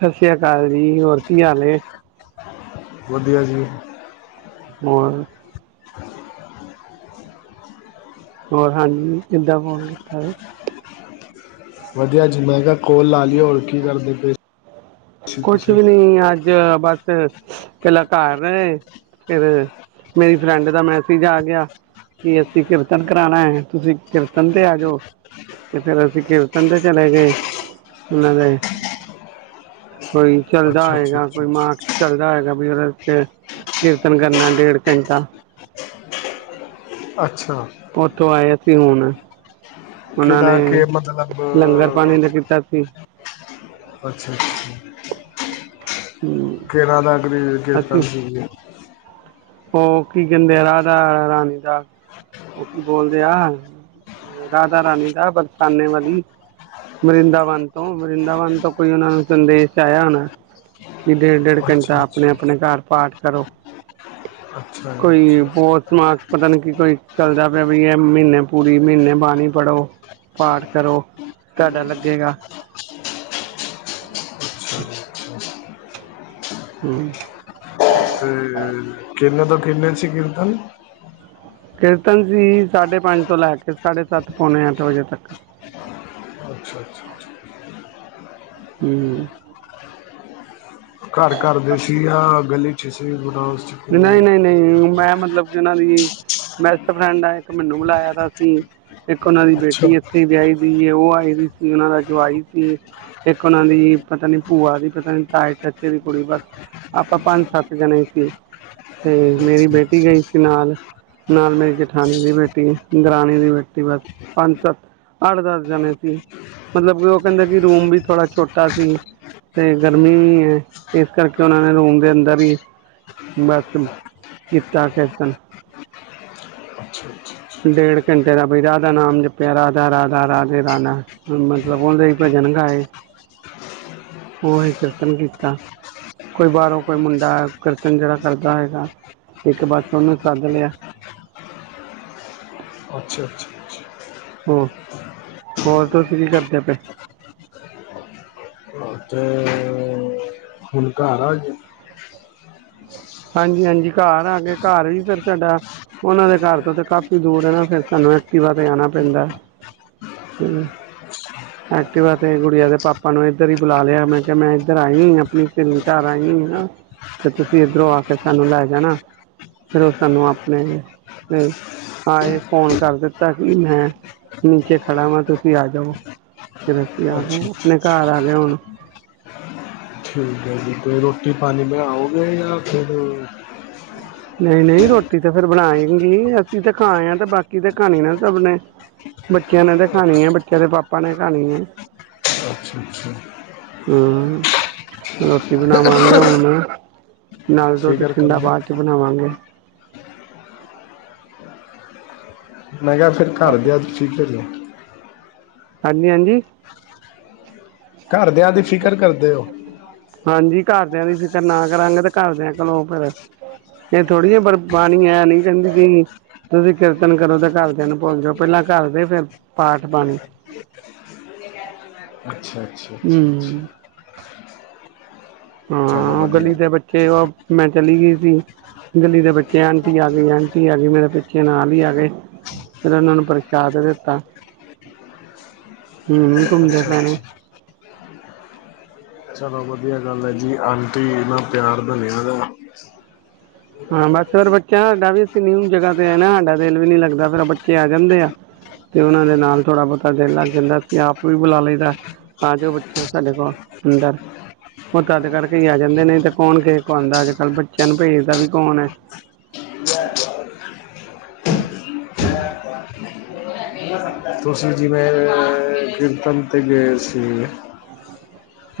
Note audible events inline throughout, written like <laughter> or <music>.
ਸਤਿ ਸ੍ਰੀ ਅਕਾਲ ਜੀ ਹੋਰ ਕੀ ਹਾਲ ਹੈ ਵਧੀਆ ਜੀ ਹੋਰ ਹੋਰ ਹਾਂਜੀ ਕਿੱਦਾਂ ਫੋਨ ਕੀਤਾ ਵਧੀਆ ਜੀ ਮੈਂ ਕਿਹਾ ਕੋਲ ਲਾ ਲਈਏ ਹੋਰ ਕੀ ਕਰਦੇ ਪ ਕੁਛ ਵੀ ਨੀ ਅੱਜ ਬਸ ਪਹਿਲਾਂ ਘਰ ਰਹੇ ਫਿਰ ਮੇਰੀ ਫਰੈਂਡ ਦਾ ਮੈਸੇਜ ਆ ਗਿਆ। ਕੋਈ ਚੱਲਦਾ ਅੱਛਾ ਅੱਛਾ ਹੈਗਾ ਅੱਛਾ ਕੋਈ ਮਾਰਕਸ ਚੱਲਦਾ ਹੋਗਾ ਵੀ ਫਿਰ ਕੀਰਤਨ ਕਰਨਾ ਡੇਢ ਘੰਟਾ ਅੱਛਾ ਅੱਛਾ ਉੱਥੋਂ ਆਏ ਕੀ ਹੁਣ ਉਹਨਾਂ ਕਿਹਦਾ ਨੇ ਕੇ ਮਤਲਬ ਲੰਗਰ ਪਾਣੀ ਦਾ ਕੀਤਾ ਸੀ। ਅੱਛਾ ਅੱਛਾ ਹਮ ਕਿੰਨਾ ਦਾ ਕੀਰਤਨ ਅਸੀਂ ਸੀ। ਉਹ ਕੀ ਕਹਿੰਦੇ ਆ ਰਾਧਾ ਰਾਣੀ ਦਾ ਉਹ ਕੀ ਬੋਲਦੇ ਆ ਰਾਧਾ ਰਾਣੀ ਦਾ ਬਰਸਾਨੇ ਵਾਲੀ ਵਰਿੰਦਾਵਨ ਤੋਂ ਵਰਿੰਦਾਵਨ ਤੋਂ ਕੋਈ ਉਹਨਾਂ ਨੂੰ ਸੰਦੇਸ਼ ਆਇਆ ਹਨਣਾ ਕਿ ਡੇਢ ਡੇਢ ਘੰਟਾ ਅੱਛਾ ਆਪਣੇ ਅੱਛਾ ਆਪਣੇ ਘਰ ਪਾਠ ਕਰੋ। ਅੱਛਾ ਜੀ ਕੋਈ ਅੱਛਾ ਪੋਸਟ ਮਾਰਕ ਪਤਾ ਨੀ ਕੀ ਕੋਈ ਚੱਲਦਾ ਪਿਆ ਵੀ ਇਹ ਮਹੀਨੇ ਪੂਰੀ ਮਹੀਨੇ ਬਾਣੀ ਪੜ੍ਹੋ ਪਾਠ ਕਰੋ ਤੁਹਾਡਾ ਲੱਗੇਗਾ ਅੱਛਾ ਜੀ ਅੱਛਾ। ਹੂੰ ਤੇ ਕਿੰਨੇ ਤੋਂ ਕਿੰਨੇ ਸੀ ਕੀਰਤਨ ਕੀਰਤਨ ਸੀ ਸਾਢੇ ਪੰਜ ਤੋਂ ਲੈ ਕੇ ਸਾਢੇ ਸੱਤ ਪੌਣੇ ਅੱਠ ਵਜੇ ਤੱਕ ਅੱਛਾ ਅੱਛਾ ਹੂੰ ਘਰ ਘਰਦੇ ਸੀ ਜਾਂ ਗਲੀ ਚ'ਸੀ ਨਹੀਂ ਨਹੀਂ ਨਹੀਂ ਮੈਂ ਮਤਲਬ ਉਹਨਾਂ ਦੀ ਬੈਸਟ ਫਰੈਂਡ ਹੈ। ਇੱਕ ਮੈਨੂੰ ਬੁਲਾਇਆ ਤਾ ਅਸੀਂ ਇੱਕ ਉਹਨਾਂ ਦੀ ਅੱਛਾ ਬੇਟੀ ਇੱਥੇ ਹੀ ਵਿਆਹੀ ਉਹ ਆਈ ਦੀ ਸੀ ਉਹਨਾਂ ਦਾ ਜਵਾਈ ਸੀ ਇੱਕ ਉਹਨਾਂ ਦੀ ਪਤਾ ਨੀ ਭੂਆ ਦੀ ਪਤਾ ਨੀ ਤਾਏ ਚਾਚੇ ਦੀ ਕੁੜੀ ਬਸ ਆਪਾਂ ਪੰਜ ਸੱਤ ਜਣੇ ਸੀ। ਤੇ ਮੇਰੀ ਬੇਟੀ ਗਈ ਸੀ ਨਾਲ, ਨਾਲ ਮੇਰੀ ਜਠਾਨੀ ਦੀ ਬੇਟੀ, ਦਰਾਣੀ ਦੀ ਬੇਟੀ, ਬਸ ਪੰਜ ਸੱਤ ਅੱਠ ਦਸ ਜਣੇ ਸੀ, ਮਤਲਬ ਕਿ ਉਹ ਕਹਿੰਦੇ ਕਿ ਰੂਮ ਵੀ ਥੋੜਾ ਛੋਟਾ ਸੀ ਤੇ ਗਰਮੀ ਵੀ ਹੈ, ਇਸ ਕਰਕੇ ਉਹਨਾਂ ਨੇ ਰੂਮ ਦੇ ਅੰਦਰ ਹੀ ਬਸ ਕੀਤਾ ਕੀਰਤਨ ਅੱਛਾ ਅੱਛਾ ਡੇਢ ਘੰਟੇ ਦਾ ਬਈ ਰਾਧਾ ਨਾਮ ਜਪਿਆ ਰਾਧਾ ਰਾਧਾ ਰਾਧੇ ਰਾਧਾ ਰਾਨਾ ਮਤਲਬ ਉਹਦੇ ਹੀ ਭਜਨ ਗਾਏ, ਉਹੀ ਕੀਰਤਨ ਕੀਤਾ ਕੋਈ ਬਾਹਰੋਂ ਕੋਈ ਮੁੰਡਾ ਕੀਰਤਨ ਜਿਹੜਾ ਕਰਦਾ ਹੋਏਗਾ ਇੱਕ ਬਸ ਉਹਨੂੰ ਸੱਦ ਲਿਆ ਅੱਛਾ -ਅੱਛਾ -ਅੱਛਾ ਹੋ, ਹੋਰ ਤੁਸੀਂ ਕੀ ਕਰਦੇ ਪੈ ਅੱਛਾ। ਤੇ ਹੁਣ ਘਰ ਆ ਗਏ ਹਾਂਜੀ ਹਾਂਜੀ ਘਰ ਆ ਗਾ ਘਰ ਵੀ ਫਿਰ ਸਾਡਾ ਉਹਨਾਂ ਦੇ ਘਰ ਤੋਂ ਤੇ ਕਾਫੀ ਦੂਰ ਹੈ, ਨਾ ਫਿਰ ਸਾਨੂੰ ਐਕਟੀਵਾ ਤੇ ਆਣਾ ਪੈਂਦਾ, ਐਕਟੀਵਾ ਤੇ ਗੁੜੀਆਂ ਦੇ ਪਾਪਾ ਨੂੰ ਇੱਧਰ ਹੀ ਬੁਲਾ ਲਿਆ ਮੈਂ ਕਿਹਾ ਮੈਂ ਇਧਰ ਆਈ ਹੋਈ ਆਪਣੀ ਸਹੇਲੀ ਘਰ ਆਈ ਹੋਈ ਆ ਤੇ ਤੁਸੀਂ ਇੱਧਰੋਂ ਕੇ ਸਾਨੂੰ ਲੈ ਜਾਣਾ ਫਿਰ ਉਹ ਸਾਨੂੰ ਆਪਣੇ, ਆਏ ਫੋਨ ਕਰ ਦਿੱਤਾ ਕਿ ਮੈਂ ਨੀਚੇ ਖੜਾ ਵਾਂ ਤੁਸੀਂ ਆ ਜਾਓ, ਫਿਰ ਅਸੀਂ ਆ ਗਏ ਅੱਛਾ ਆਪਣੇ ਘਰ ਆ ਗਏ ਹੁਣ ਠੀਕ ਹੈ ਜੀ, ਕੋਈ ਰੋਟੀ ਪਾਣੀ ਮੈਂ ਆਓਗੇ ਜਾਂ ਫਿਰ ਨਹੀਂ ਨਹੀਂ ਰੋਟੀ ਤਾਂ ਫੇਰ ਬਣਾਏਗੀ ਅਸੀਂ ਤਾਂ ਖਾਏ ਆ ਤੇ ਬਾਕੀ ਤੇ ਖਾਣੀ ਨਾ ਸਭ ਨੇ ਬੱਚਿਆਂ ਨੇ ਤੇ ਖਾਣੀ ਹੈ, ਬੱਚਿਆਂ ਦੇ ਪਾਪਾ ਨੇ ਖਾਣੀ ਹੈ, ਅੱਛਾ ਅੱਛਾ ਹਾਂ ਰੋਟੀ ਬਣਾਵਾਂਗੇ ਹੁਣ ਨਾਲ ਦੁਧਤੇ ਫਿਕਰ ਠੰਡਾ ਕਰਦੇ ਬਾਅ ਹਾਗੇ, ਮੈਂ ਕਿਹਾ ਫਿਰ ਘਰ ਜਾ, ਹਾਂਜੀ-ਹਾਂਜੀ। ਘਰਦਿਆਂ ਦੀ ਫਿਕਰ ਕਰਦੇ ਹੋ, ਘਰ ਦਿਆਂ ਦੀ ਫਿਕਰ ਨਾ ਕਰਾਂਗੇ ਤੇ ਘਰਦਿਆਂ ਕਰਲੋ ਫਿਰ ਇਹ ਥੋੜੀ ਹੈ ਪਰ ਬਾਣੀ ਐ ਨੀ ਕਹਿੰਦੀ ਗਈ ਤੁਸੀਂ ਕੀਰਤਨ ਕਰੋ ਤੇ ਘਰਦਿਆਂ ਨੂੰ ਭੁੱਲ ਜਾਓ ਪਹਿਲਾਂ ਘਰ ਦੇ ਫਿਰ ਪਾਠ ਬਾਣੀ, ਹੂੰ ਅੱਛਾ-ਅੱਛਾ-ਅੱਛਾ। ਹਾਂ, ਉਹ ਵਧੀਆ ਗਲੀ ਦੇ ਬੱਚੇ ਉਹ ਮੈਂ ਚਲੀ ਗਈ ਸੀ, ਗਲੀ ਦੇ ਬੱਚੇ ਆਂਟੀ ਆ ਗਈ ਆਂਟੀ ਆ ਗਈ ਮੇਰੇ ਪਿੱਛੇ ਨਾਲ ਹੀ ਆ ਗਏ, ਫਿਰ ਉਹਨਾਂ ਨੂੰ ਪ੍ਰਸ਼ਾਦ ਦਿੱਤਾ, ਹੂੰ ਘੁੰਮਦੇ ਅੱਛਾ ਪਏ ਨੇ। ਅੱਛਾ ਚਲੋ ਵਧੀਆ ਗੱਲ ਹੈ ਜੀ ਆਂਟੀ ਨਾ ਪਿਆਰ ਦ ਨਿਆ, ਹਾਂ ਬਸ ਫਿਰ ਬੱਚਾ ਸਾਡਾ ਵੀ ਅਸੀਂ ਨਿਊ ਜਗ੍ਹਾ ਤੇ ਆ ਨਾ ਸਾਡਾ ਦਿਲ ਵੀ ਨੀ ਲੱਗਦਾ ਫੇਰ ਬੱਚੇ ਆ ਜਾਂਦੇ ਆ ਤੇ ਉਹਨਾਂ ਦੇ ਨਾਲ ਥੋੜਾ ਬਹੁਤਾ ਦਿਲ ਲੱਗ ਜਾਂਦਾ ਅਸੀਂ ਆਪ ਵੀ ਬੁਲਾ ਲਈਦਾ, ਆ ਜੋਓ ਬੱਚੇ ਸਾਡੇ ਕੋਲ ਅੰਦਰ ਉਹ ਤਦ ਕਰਕੇ ਆ ਜਾਂਦੇ ਨੇ ਤੇ ਕੌਣ ਕੇ ਆਉਂਦਾ ਅੱਜ ਕੱਲ ਬੱਚਿਆਂ ਨੂੰ ਭੇਜਦਾ ਵੀ। ਕੌਣ ਹੈ। ਤੁਸੀਂ, ਜੀ ਮੈਂ, ਗ੍ਰਮਤਮ। ਤੇ ਗਏ ਸੀ।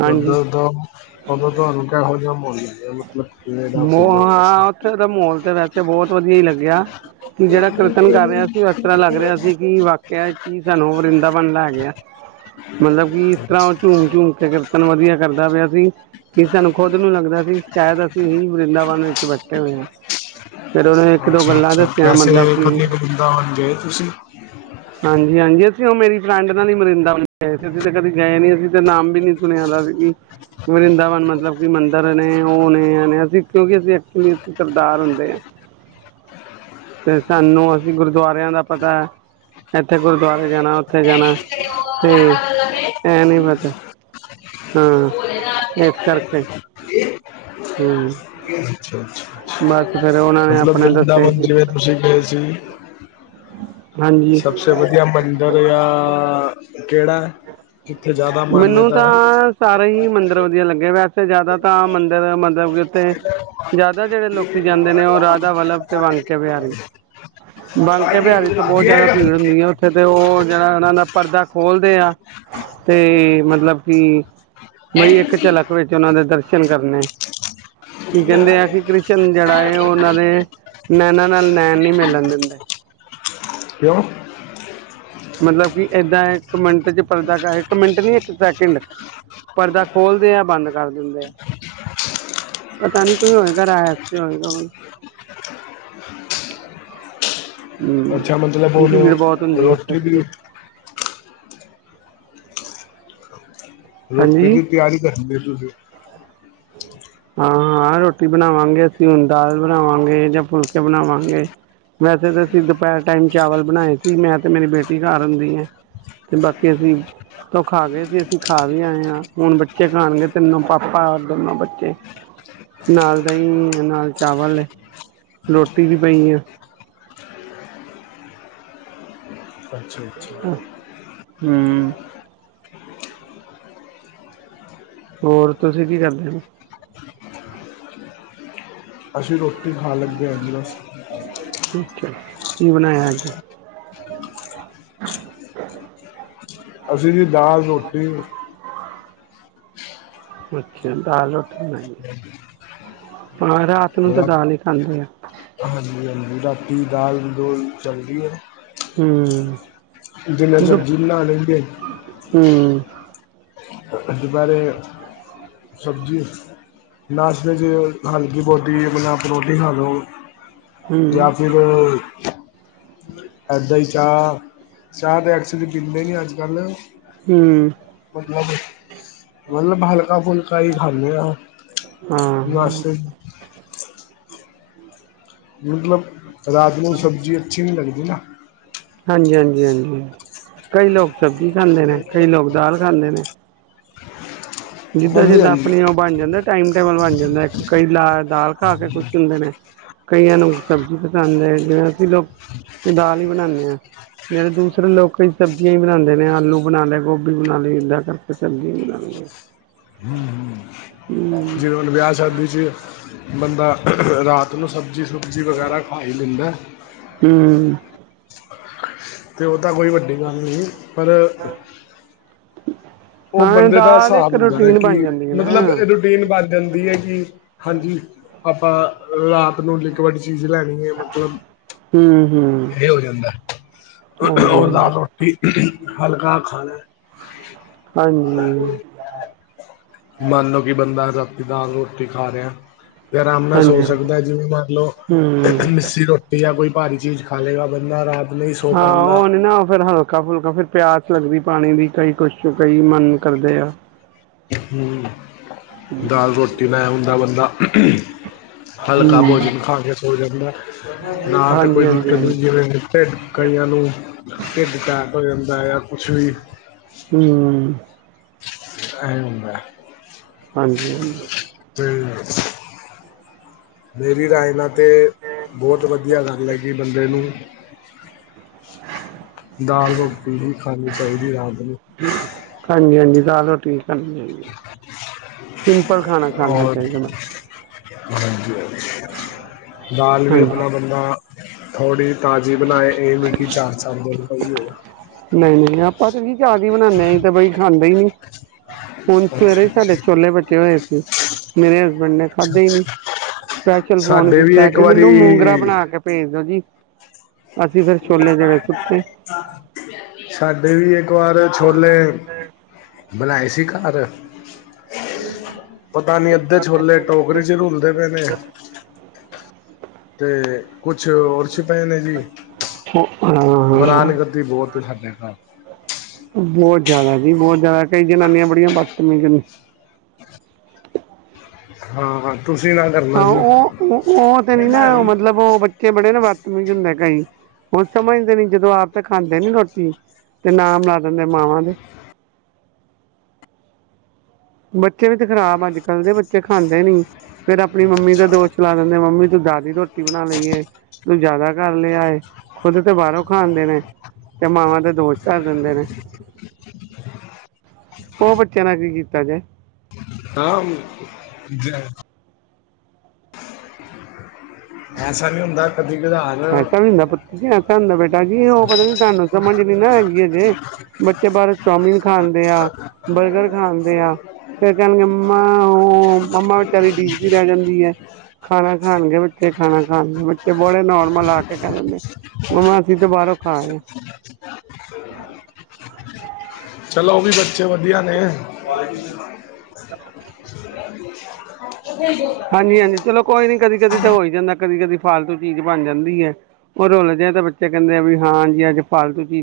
ਹਾਂਜੀ <unintelligible> ਮ ਫੀਲ ਹੋਇਆ ਹਾਂ ਸੀ ਉੱਥੇ ਤਾਂ ਮਾਹੋਲ ਤੇ ਬੈ ਅਤੇ ਬਹੁਤ ਵਧੀਆ ਹੀ ਲੱਗਿਆ। ਕਿ ਜਿਹੜਾ ਕੀਰਤਨ ਕਰ ਰਿਹਾ ਸੀ ਉਹ ਇਸ ਤਰ੍ਹਾਂ ਲੱਗ ਰਿਹਾ ਸੀ ਕਿ ਵਾਕਿਆ ਕੀ ਸਾਨੂੰ ਵਰਿੰਦਾ ਬਣ ਲੈ ਗਿਆ ਮਤਲਬ ਕਿ ਇਸ ਤਰ੍ਹਾਂ ਉਹ ਝੂਮ ਝੂਮ ਕੇ ਕੀਰਤਨ ਵਧੀਆ ਕਰਦਾ ਪਿਆ ਸੀ, ਕੀ ਸਾਨੂੰ ਖੁਦ ਨੂੰ ਲੱਗਦਾ ਸੀ ਸ਼ਾਇਦ ਅਸੀਂ ਵਰਿੰਦਾਵਨ ਵਿੱਚ ਬੈਠੇ ਹੋਏ ਹਾਂ। ਫਿਰ ਉਹਨੇ ਇੱਕ ਦੋ ਗੱਲਾਂ ਅੱਛਾ-ਅੱਛਾ, ਦੱਸੀਆਂ ਮਤਲਬ ਵੈਸੇ ਕਿ ਕਦੇ ਬਿੰਦਾ ਹੋਣ ਗਏ ਤੁਸੀਂ, ਜੀ ਹਾਂਜੀ ਅਸੀਂ ਉਹ ਮੇਰੀ ਫਰੈਂਡ ਨਾਲ ਹੀ ਵਰਿੰਦਾਵਨ ਗਏ ਸੀ ਅਸੀਂ ਤੇ ਕਦੇ ਗਏ ਨੀ ਅਸੀਂ ਤੇ ਨਾਮ ਵੀ ਨੀ ਸੁਣਿਆ ਸੀ ਵਰਿੰਦਾਵਨ ਮਤਲਬ ਕਿ ਮੰਦਿਰ ਨੇ ਉਹ ਨੇ, ਅ ਕਿਉਂਕਿ ਅਸੀਂ ਕਿਰਦਾਰ ਹੁੰਦੇ ਆ, ਤੇ ਸਾਨੂੰ ਅਸੀਂ ਗੁਰਦੁਆਰਿਆਂ ਦਾ ਪਤਾ ਇੱਥੇ ਗੁਰਦੁਆਰੇ ਜਾਣਾ ਉੱਥੇ ਜਾਣਾ ਤੇ ਇਹ ਨੀ ਪਤਾ, ਹਾਂ, ਇਸ ਕਰਕੇ, ਹਾਂ, ਅੱਛਾ ਅੱਛਾ ਬਸ। ਫੇਰ ਉਹਨਾਂ ਨੇ ਮਤਲਬ ਆਪਣੇ ਦੱਸੇ ਵਰਿੰਦਾਵਨ ਸੀ ਜਿਵੇਂ ਤੁਸੀਂ ਗਏ ਸੀ, ਹਾਂਜੀ ਸਬਸੇ ਵਧੀਆ ਮੰਦਿਰ ਆ, ਕਿਹੜਾ? ਇੱਥੇ ਜ਼ਿਆਦਾ ਮੈਨੂੰ ਮਾਨਤਾ ਤਾਂ ਸਾਰੇ ਮੰਦਿਰ ਵਧੀਆ ਲੱਗੇ ਵੈਸੇ ਜ਼ਿਆਦਾ ਤਾਂ ਮੰਦਿਰ ਮਤਲਬ ਕਿ ਉੱਥੇ ਜ਼ਿਆਦਾ ਜਿਹੜੇ ਲੋਕੀ ਜਾਂਦੇ ਨੇ ਉਹ ਰਾਧਾ ਵੱਲਭ ਤੇ ਵਾਂਕੇ ਵਿਹਾਰੀ ਬਿਹਾਰੀ ਤੋਂ ਬਹੁਤ ਜ਼ਿਆਦਾ ਭੀੜ ਹੁੰਦੀ ਹੈ। ਉੱਥੇ ਤੇ ਉਹ ਜਿਹੜਾ ਉਹਨਾਂ ਦਾ ਪਰਦਾ ਖੋਲਦੇ ਆ ਤੇ ਮਤਲਬ ਕਿ, ਬਈ ਇੱਕ ਝਲਕ ਵਿੱਚ ਉਹਨਾਂ ਦੇ ਦਰਸ਼ਨ ਕਰਨੇ ਕੀ ਕਹਿੰਦੇ ਆ ਕਿ, ਕ੍ਰਿਸ਼ਨ ਜਿਹੜਾ ਹੈ ਉਹ ਉਹਨਾਂ ਦੇ ਨੈਨਾਂ ਨਾਲ, ਨੈਣ ਨ ਮਿਲਣ ਦਿੰਦੇ। <unintelligible> ਮਤਲਬ ਕਿ, ਏਦਾਂ ਇੱਕ ਮਿੰਟ ਚ ਪਰਦਾ ਇੱਕ ਮਿੰਟ ਨੀ ਇੱਕ ਸੈਕਿੰਡ ਪਰਦਾ ਖੋਲਦੇ ਆ, ਬੰਦ ਕਰ ਦਿੰਦੇ ਆ, ਪਤਾ ਨੀ ਕੋਈ ਹੋਏਗਾ ਰਾ ਹੋਏਗਾ। ਅੱਛਾ, ਮਤਲਬ ਹੂੰ ਬਲ ਭੀੜ ਬਹੁਤ ਹੁੰਦੀ ਉੱਥੇ ਰੋਟੀ ਪਰ ਵੀ <unintelligible> ਰੋਟੀ ਹਾਂਜੀ ਦੀ ਤਿਆਰੀ ਕਰ <unintelligible> ਹਾਂ- ਹਾਂ ਰੋਟੀ ਬਣਾਵਾਂਗੇ ਅਸੀਂ, ਹੁਣ ਦਾਲ ਬਣਾਵਾਂਗੇ ਜਾਂ ਫੁਲਕੇ ਬਣਾਵਾਂਗੇ, ਵੈਸੇ ਤਾਂ ਅਸੀਂ ਦੁਪਹਿਰ ਟਾਈਮ ਚਾਵਲ ਬਣਾਏ ਸੀ, ਮੈਂ ਤੇ ਮੇਰੀ ਬੇਟੀ ਘਰ ਹੁੰਦੀ ਹੈ। ਤੇ ਬਾਕੀ ਅਸੀਂ ਤੇ ਓ ਖਾ ਗਏ ਸੀ, ਅਸੀਂ ਖਾ ਵੀ ਆਏ ਹਾਂ। ਹੁਣ ਬੱਚੇ ਖਾਣਗੇ, ਤਿੰਨੋ ਪਾਪਾ ਦੋਨੋ ਬੱਚੇ। ਨਾਲ ਦਹੀਂ ਏ, ਨਾਲ ਚਾਵਲ ਏ, ਰੋਟੀ ਵੀ ਪਈ ਏ। ਅੱਛਾ ਹ ਅੱਛਾ ਹ ਮ। ਹੋਰ ਤੁਸੀਂ ਕੀ ਕਰਦੇ ਹੋ। ਅਸੀਂ ਰੋਟੀ ਖਾਣ ਲੱਗੇ ਹਾਂ। ਜੀ ਬਸ। ਅੱਛਾ, ਕੀ ਬਣਾਇਆ ਅੱਜ? ਅੱਸੀ ਨੀ ਦਾਲ -ਰੋਟੀ। ਅੱਛਾ, ਦਾਲ ਰੋਟੀ ਨਹੀਂ ਹੈ <unintelligible> ਰਾਤ ਨੂੰ, ਤੇ ਰਾ- ਦਾਲ ਹੀ ਖਾਂਦੇ ਆ। <unintelligible> ਹਾਂਜੀ ਰਾਤੀ, ਦਾਲ -ਦੂਲ ਚਲਦੀ ਏ। ਹ ਮ। ਜਿਵੇਂ, ਸਬਜ਼ੀ ਬਣਾ ਦਿੰਦੇ ਨੇ। <unintelligible> ਦੁਪਹਿਰੇ ਸਬਜ਼ੀ, ਨਾਸ਼ਤੇ ਚ ਹਲਕੀ ਪਰੌਂਠੀ ਬਣਾ ਕੇ, ਰੋਟੀ ਖਾ ਲਓ। ਜਾਂ ਹੂੰ ਫਿਰ ਏਦਾਂ ਹੀ ਚਾਹ -ਚਾਹ ਤੇ, ਐਕਚੁਲੀ ਪੀਂਦੇ ਨਹੀਂ ਅੱਜ -ਕੱਲ। ਹ ਮ। ਮਾਮੀ। ਮਤਲਬ, ਹਲਕਾ- ਫੁਲਕਾ ਹੀ ਖਾਨੇ ਆ। ਹਾਂ ਹ ਮ। ਮਤਲਬ। ਤੇ ਰਾਤ ਨੂੰ, ਸਬਜ਼ੀ ਅੱਛੀ ਨਹੀਂ ਲੱਗ ਨਾਂ। ਹਾਂਜੀ-ਹਾਂਜੀ-ਹਾਂਜੀ ਕਈ ਲੋਕ ਸਬਜ਼ੀ ਖਾਂਦੇ ਨੇ, ਕਈ ਲੋਕ ਦਾਲ ਜਾਂਦੇ ਨੇ। ਜਿੱਦਾਂ ਹਾਂਜੀ -ਜਿੱਦਾਂ ਹਾਂਜੀ ਆਪਣੀ ਉਹ ਬਣ ਜਾਂਦਾ, ਟਾਈਮ- ਟੇਬਲ ਬਣ ਜਾਂਦਾ ਕਈ ਲਾ <unintelligible> ਦਾਲ ਖਾ ਕੇ ਖੁਸ਼ ਹੁੰਦੇ ਨੇ। ਕਈਆਂ ਨੂੰ ਸਬਜ਼ੀ ਪਸੰਦ ਹੈ ਜਿਵੇਂ ਅਸੀਂ ਲੋਕ ਦਾਲ ਵੀ ਬਣਾਉਨੇ ਹਾਂ, ਜਿਵੇਂ ਦੂਸਰੇ ਲੋਕ ਸਬਜ਼ੀਆਂ ਹੀ ਬਣਾਉਂਦੇ ਨੇ ਆਲ ਬਣਾਉਂਦੇ ਗੋਭੀ ਬਣਾਉਂਦੇ <unintelligible> <inaudible> ਜਿਵੇਂ ਹੁਣ ਵਿਆਹ ਸ਼ਾਦੀ' ਚ ਬੰਦਾ ਰਾਤ ਨੂੰ ਸਬਜ਼ੀ। ਸਬਜ਼ੀ ਵਗੈਰਾ ਖਾਹੀ ਲੈਂਦਾ। ਹਮ ਤੇ ਉਦਾਂ ਕੋਈ ਵੱਡੀ ਗੱਲ ਨਹੀਂ। ਪਰ ਉਹ ਹਾਂ ਬੰਦੇ ਦਾ ਦਾਲ ਹਿਸਾਬ ਇੱਕ ਹੁੰਦਾ ਹੈ ਰੂਟੀਨ ਕਿ ਬਣ ਜਾਂਦੀ ਹੈ ਨਾ ਮਤਲਬ ਰੂਟੀਨ ਬਣ ਜਾਂਦੀ ਹੈ ਕਿ ਹਾਂਜੀ ਆਪਾਂ ਰਾਤ ਨੂੰ ਲਿਕਵਡ ਚ ਚੀਜ਼ ਲੈਣੀ ਹੈ ਮਤਲਬ ਹਮ ਹਮ ਇਹ ਹੋ ਜਾਂਦਾ ਹਾਂਜੀ ਉਹ ਦਾਲ ਹਾਂਜੀ ਰੋਟੀ ਹਲਕਾ ਖਾਣੈ ਹਾਂਜੀ ਮਨ ਲੋ ਕਿ ਬੰਦਾ ਰਾਤੀਂ ਦਾਲ ਰੋਟੀ ਖਾ ਰਿਹਾ ਵੀ ਆਰਾਮ ਨਾਲ ਸੋ ਹਾਂਜੀ ਹਮ ਸਕਦਾ ਜਿਵੇਂ ਮੰਨ ਲਓ ਮਿੱਸੀ ਰੋਟੀ ਯਾਂ ਕੋਈ ਭਾਰੀ ਚੀਜ਼ ਖਾ ਲਏਗਾ ਬਨਾ ਰਾਜ <unintelligible> ਹਾਂ ਉਹ ਨੀ ਨਾ ਫੇਰ ਹਲਕਾ ਫੁਲਕਾ ਫੇਰ ਪਿਆਸ ਲੱਗਦੀ ਪਾਣੀ ਦੀ ਕਈ ਕੁਛ ਕਈ ਮਨ ਕਰਦੇ ਆ ਹਮ ਦਾਲ ਰੋਟੀ ਲੈ ਆਉਂਦੈ ਬੰਦਾ ਹਲਕਾ ਹੂੰ ਭੋਜਨ ਖਾ ਕੇ ਸੋ ਜਾਂਦੈ ਨਾ ਤਾਂ ਹਾਂਜੀ ਹਾਂਜੀ ਕੋਈ ਹਾਂਜੀ ਦਿੱਕਤ ਹੁੰਦੀ ਜਿਵੇਂ ਢਿੱਡ ਕਈਆਂ ਨੂੰ ਢਿੱਡ ਟੈਕ ਹੋ ਜਾਂਦਾ ਯਾ ਅੱਛਾ ਜੀ ਹਮ ਐ ਹੁੰਦਾ ਹਾਂਜੀ ਤੇ ਮੇਰੀ ਰਾਏ ਨਾਲ ਤੇ ਬਹੁਤ ਵਧੀਆ ਗੱਲ ਹੈਗੀ ਬੰਦੇ ਨੂੰ ਦਾਲ ਰੋਟੀ ਖਾਣੀ ਚਾਹੀਦੀ ਆ ਹਾਂਜੀ ਹਾਂਜੀ ਦਾਲ ਰੋਟੀ ਹਾਂਜੀ ਸਿੰਪਲ ਖਾਣਾ ਖਾਣਾ ਔਰ ਚਾਹੀਦਾ ਹਾਂਜੀ <unintelligible> ਦਾਲ ਵੀ ਹਾਂਜੀ ਆਪਣਾ ਬੰਦਾ ਥੋੜ੍ਹੀ ਤਾਜ਼ੀ ਬਣਾਏ ਇਹ ਨਹੀਂ ਕਿ ਚਾਰ ਚਾਰ ਦਿਨ ਪਈ ਹੋਵੇ ਨਹੀਂ-ਨਹੀਂ ਆਪਾਂ ਤੇ ਜੀ ਤਾਜੀ ਬਣਾਦੇ ਅਸੀਂ ਤੇ ਬਈ ਖਾਂਦੇ ਈ ਨਹੀਂ, ਹੁਣ ਸਵੇਰੇ ਹੀ ਸਾਡੇ ਛੋਲੇ ਬਚੇ ਹੋਏ ਸੀ। ਮੇਰੇ ਬੇਂਡ ਨੇ ਖਾਧੇ ਹੀ ਨੀ ਸਪੈਸ਼ਲ ਫੋਨ ਸਾਡੇ ਵੀ ਕੀਤਾ ਇੱਕ ਕਿ ਮੈਨੂੰ ਮੂੰਗਰਾ ਵਾਰੀ ਬਣਾ ਕੇ ਭੇਜ ਦੋ ਜੀ, ਅਸੀਂ ਫੇਰ ਛੋਲੇ ਜਿਹੜੇ ਸੁੱਟੇ, ਸਾਡੇ ਵੀ ਇੱਕ ਵਾਰ ਛੋਲੇ ਬਣਾਏ ਸੀ। ਅਰ, ਪਤਾ ਨੀ ਅੱਧੇ ਛੋਲੇ ਟੋਕਰੀ ਚ ਰੁਲਦੇ ਪਏ ਨੇ, ਤੇ ਕੁਛ ਔਡਸ ਪਏ ਨੇ ਜੀ, ਬਰਾਨ ਹਾਂ ਗੱਦੀ ਬਹੁਤ, <unintelligible> ਬਹੁਤ ਜਿਆਦਾ ਜੀ ਬਹੁਤ ਜ਼ਿਆਦਾ, ਕਈ ਜਨਾਨੀਆਂ ਬੜੀਆਂ ਬਸ <unintelligible> ਹਾਂ-ਹਾਂ, ਹਾਂ ਉਹ-ਉਹ ਤੇ ਨੀ ਨਾ ਮਤਲਬ ਉਹ ਬੱਚੇ ਬੜੇ ਨਾ ਵਰਤਮੀਜ ਹੁੰਦੇ ਕਈ ਹੁਣ ਸਮਝਦੇ ਨੀ ਜਦੋਂ ਆਪ ਤਾਂ ਖਾਂਦੇ ਨੀ ਰੋਟੀ ਤੇ ਨਾਮ ਲਾ ਦਿੰਦੇ ਮਾਵਾਂ ਦੇ, ਬਟ, ਸਿਹਤ ਖਰਾਬ ਐ ਅੱਜ ਕੱਲ੍ਹ ਦੇ ਬੱਚੇ ਖਾਂਦੇ ਨੀ ਫੇਰ ਆਪਣੀ ਮੰਮੀ ਦਾ ਦੋਸ਼ ਲਾ ਦਿੰਦੇ ਮੰਮੀ ਤੂੰ ਜਿਆਦੀ ਰੋਟੀ ਬਣਾ ਲਈਏ ਤੂੰ ਜਿਆਦਾ ਕਰ ਲਿਆਏ ਖੁਦ ਤੇ ਬਾਹਰੋਂ ਖਾਂਦੇ ਨੇ ਤੇ ਮਾਵਾਂ ਦੇ ਦੋਸ਼ ਧਰ ਦਿੰਦੇ ਨੇ। ਉਹ ਬੱਚਿਆਂ ਨੇ ਕੀ ਕੀਤਾ। ਤ ਜੇ, ਹਾਂ, ਐਸਾ ਨਹੀਂ ਹੁੰਦਾ। ਕਦੀ ਕਧਾਰ ਐਸਾ ਵੀ ਹੁੰਦਾ ਪੁੱਤਰ ਜੀ ਐਸਾ ਹੁੰਦਾ ਬੇਟਾ ਜੀ। ਨਹੀਂ ਉਹ ਪਤਾ ਨੀ ਤੁਹਾਨੂੰ ਸਮਝ ਨੀ ਨਾ ਹੈਗੀ ਅਜੇ ਬੱਚੇ ਬਾਹਰ ਚੌਮਿਨ ਖਾਂਣਦੇ ਆ ਬਰਗਰ ਖਾਂਣਦੇ ਆ ਫੇਰ ਕਹਿਣਗੇ ਮੰਮਾ ਉਹ ਮੰਮਾ ਵਿਚਾਰੀ ਡਿਕਦੀ ਵੀ ਰਹਿ ਜਾਂਦੀ ਹੈ ਖਾਣਾ ਖਾਣਗੇ ਬੇ ਖਾਣਾ ਖਾਣ ਦੇ ਬੱਚੇ ਬੜੇ ਨੋਰਮਲ ਲਾ ਕੇ ਕਹਿ ਦਿੰਦੇ ਮੰਮਾ ਅਸੀਂ ਤਾਂ ਬਾਹਰੋਂ ਖਾ ਆਏ ਆ। ਚਲੋ ਉਹ ਵੀ ਬੱਚੇ ਵਧੀਆ ਨੇ, <unintelligible> ਹਾਂਜੀ ਹਾਂਜੀ <unintelligible> ਚਲੋ ਕੋਈ ਨੀ ਕਦੀ-ਕਦੀ ਤਾਂ ਹੋਈ ਜਾਂਦਾ ਕਦੀ-ਕਦੀ ਫਾਲਤੂ ਚੀਜ਼ ਬਣ ਜਾਂਦੀ ਹੈ ਉਹ ਰੁਲ ਜਾਏ ਤਾਂ ਬੱਚੇ ਕਹਿੰਦੇ ਆ ਵੀ ਹਾਂਜੀ ਅੱਜ ਫਾਲਤੂ ਚੀਜ਼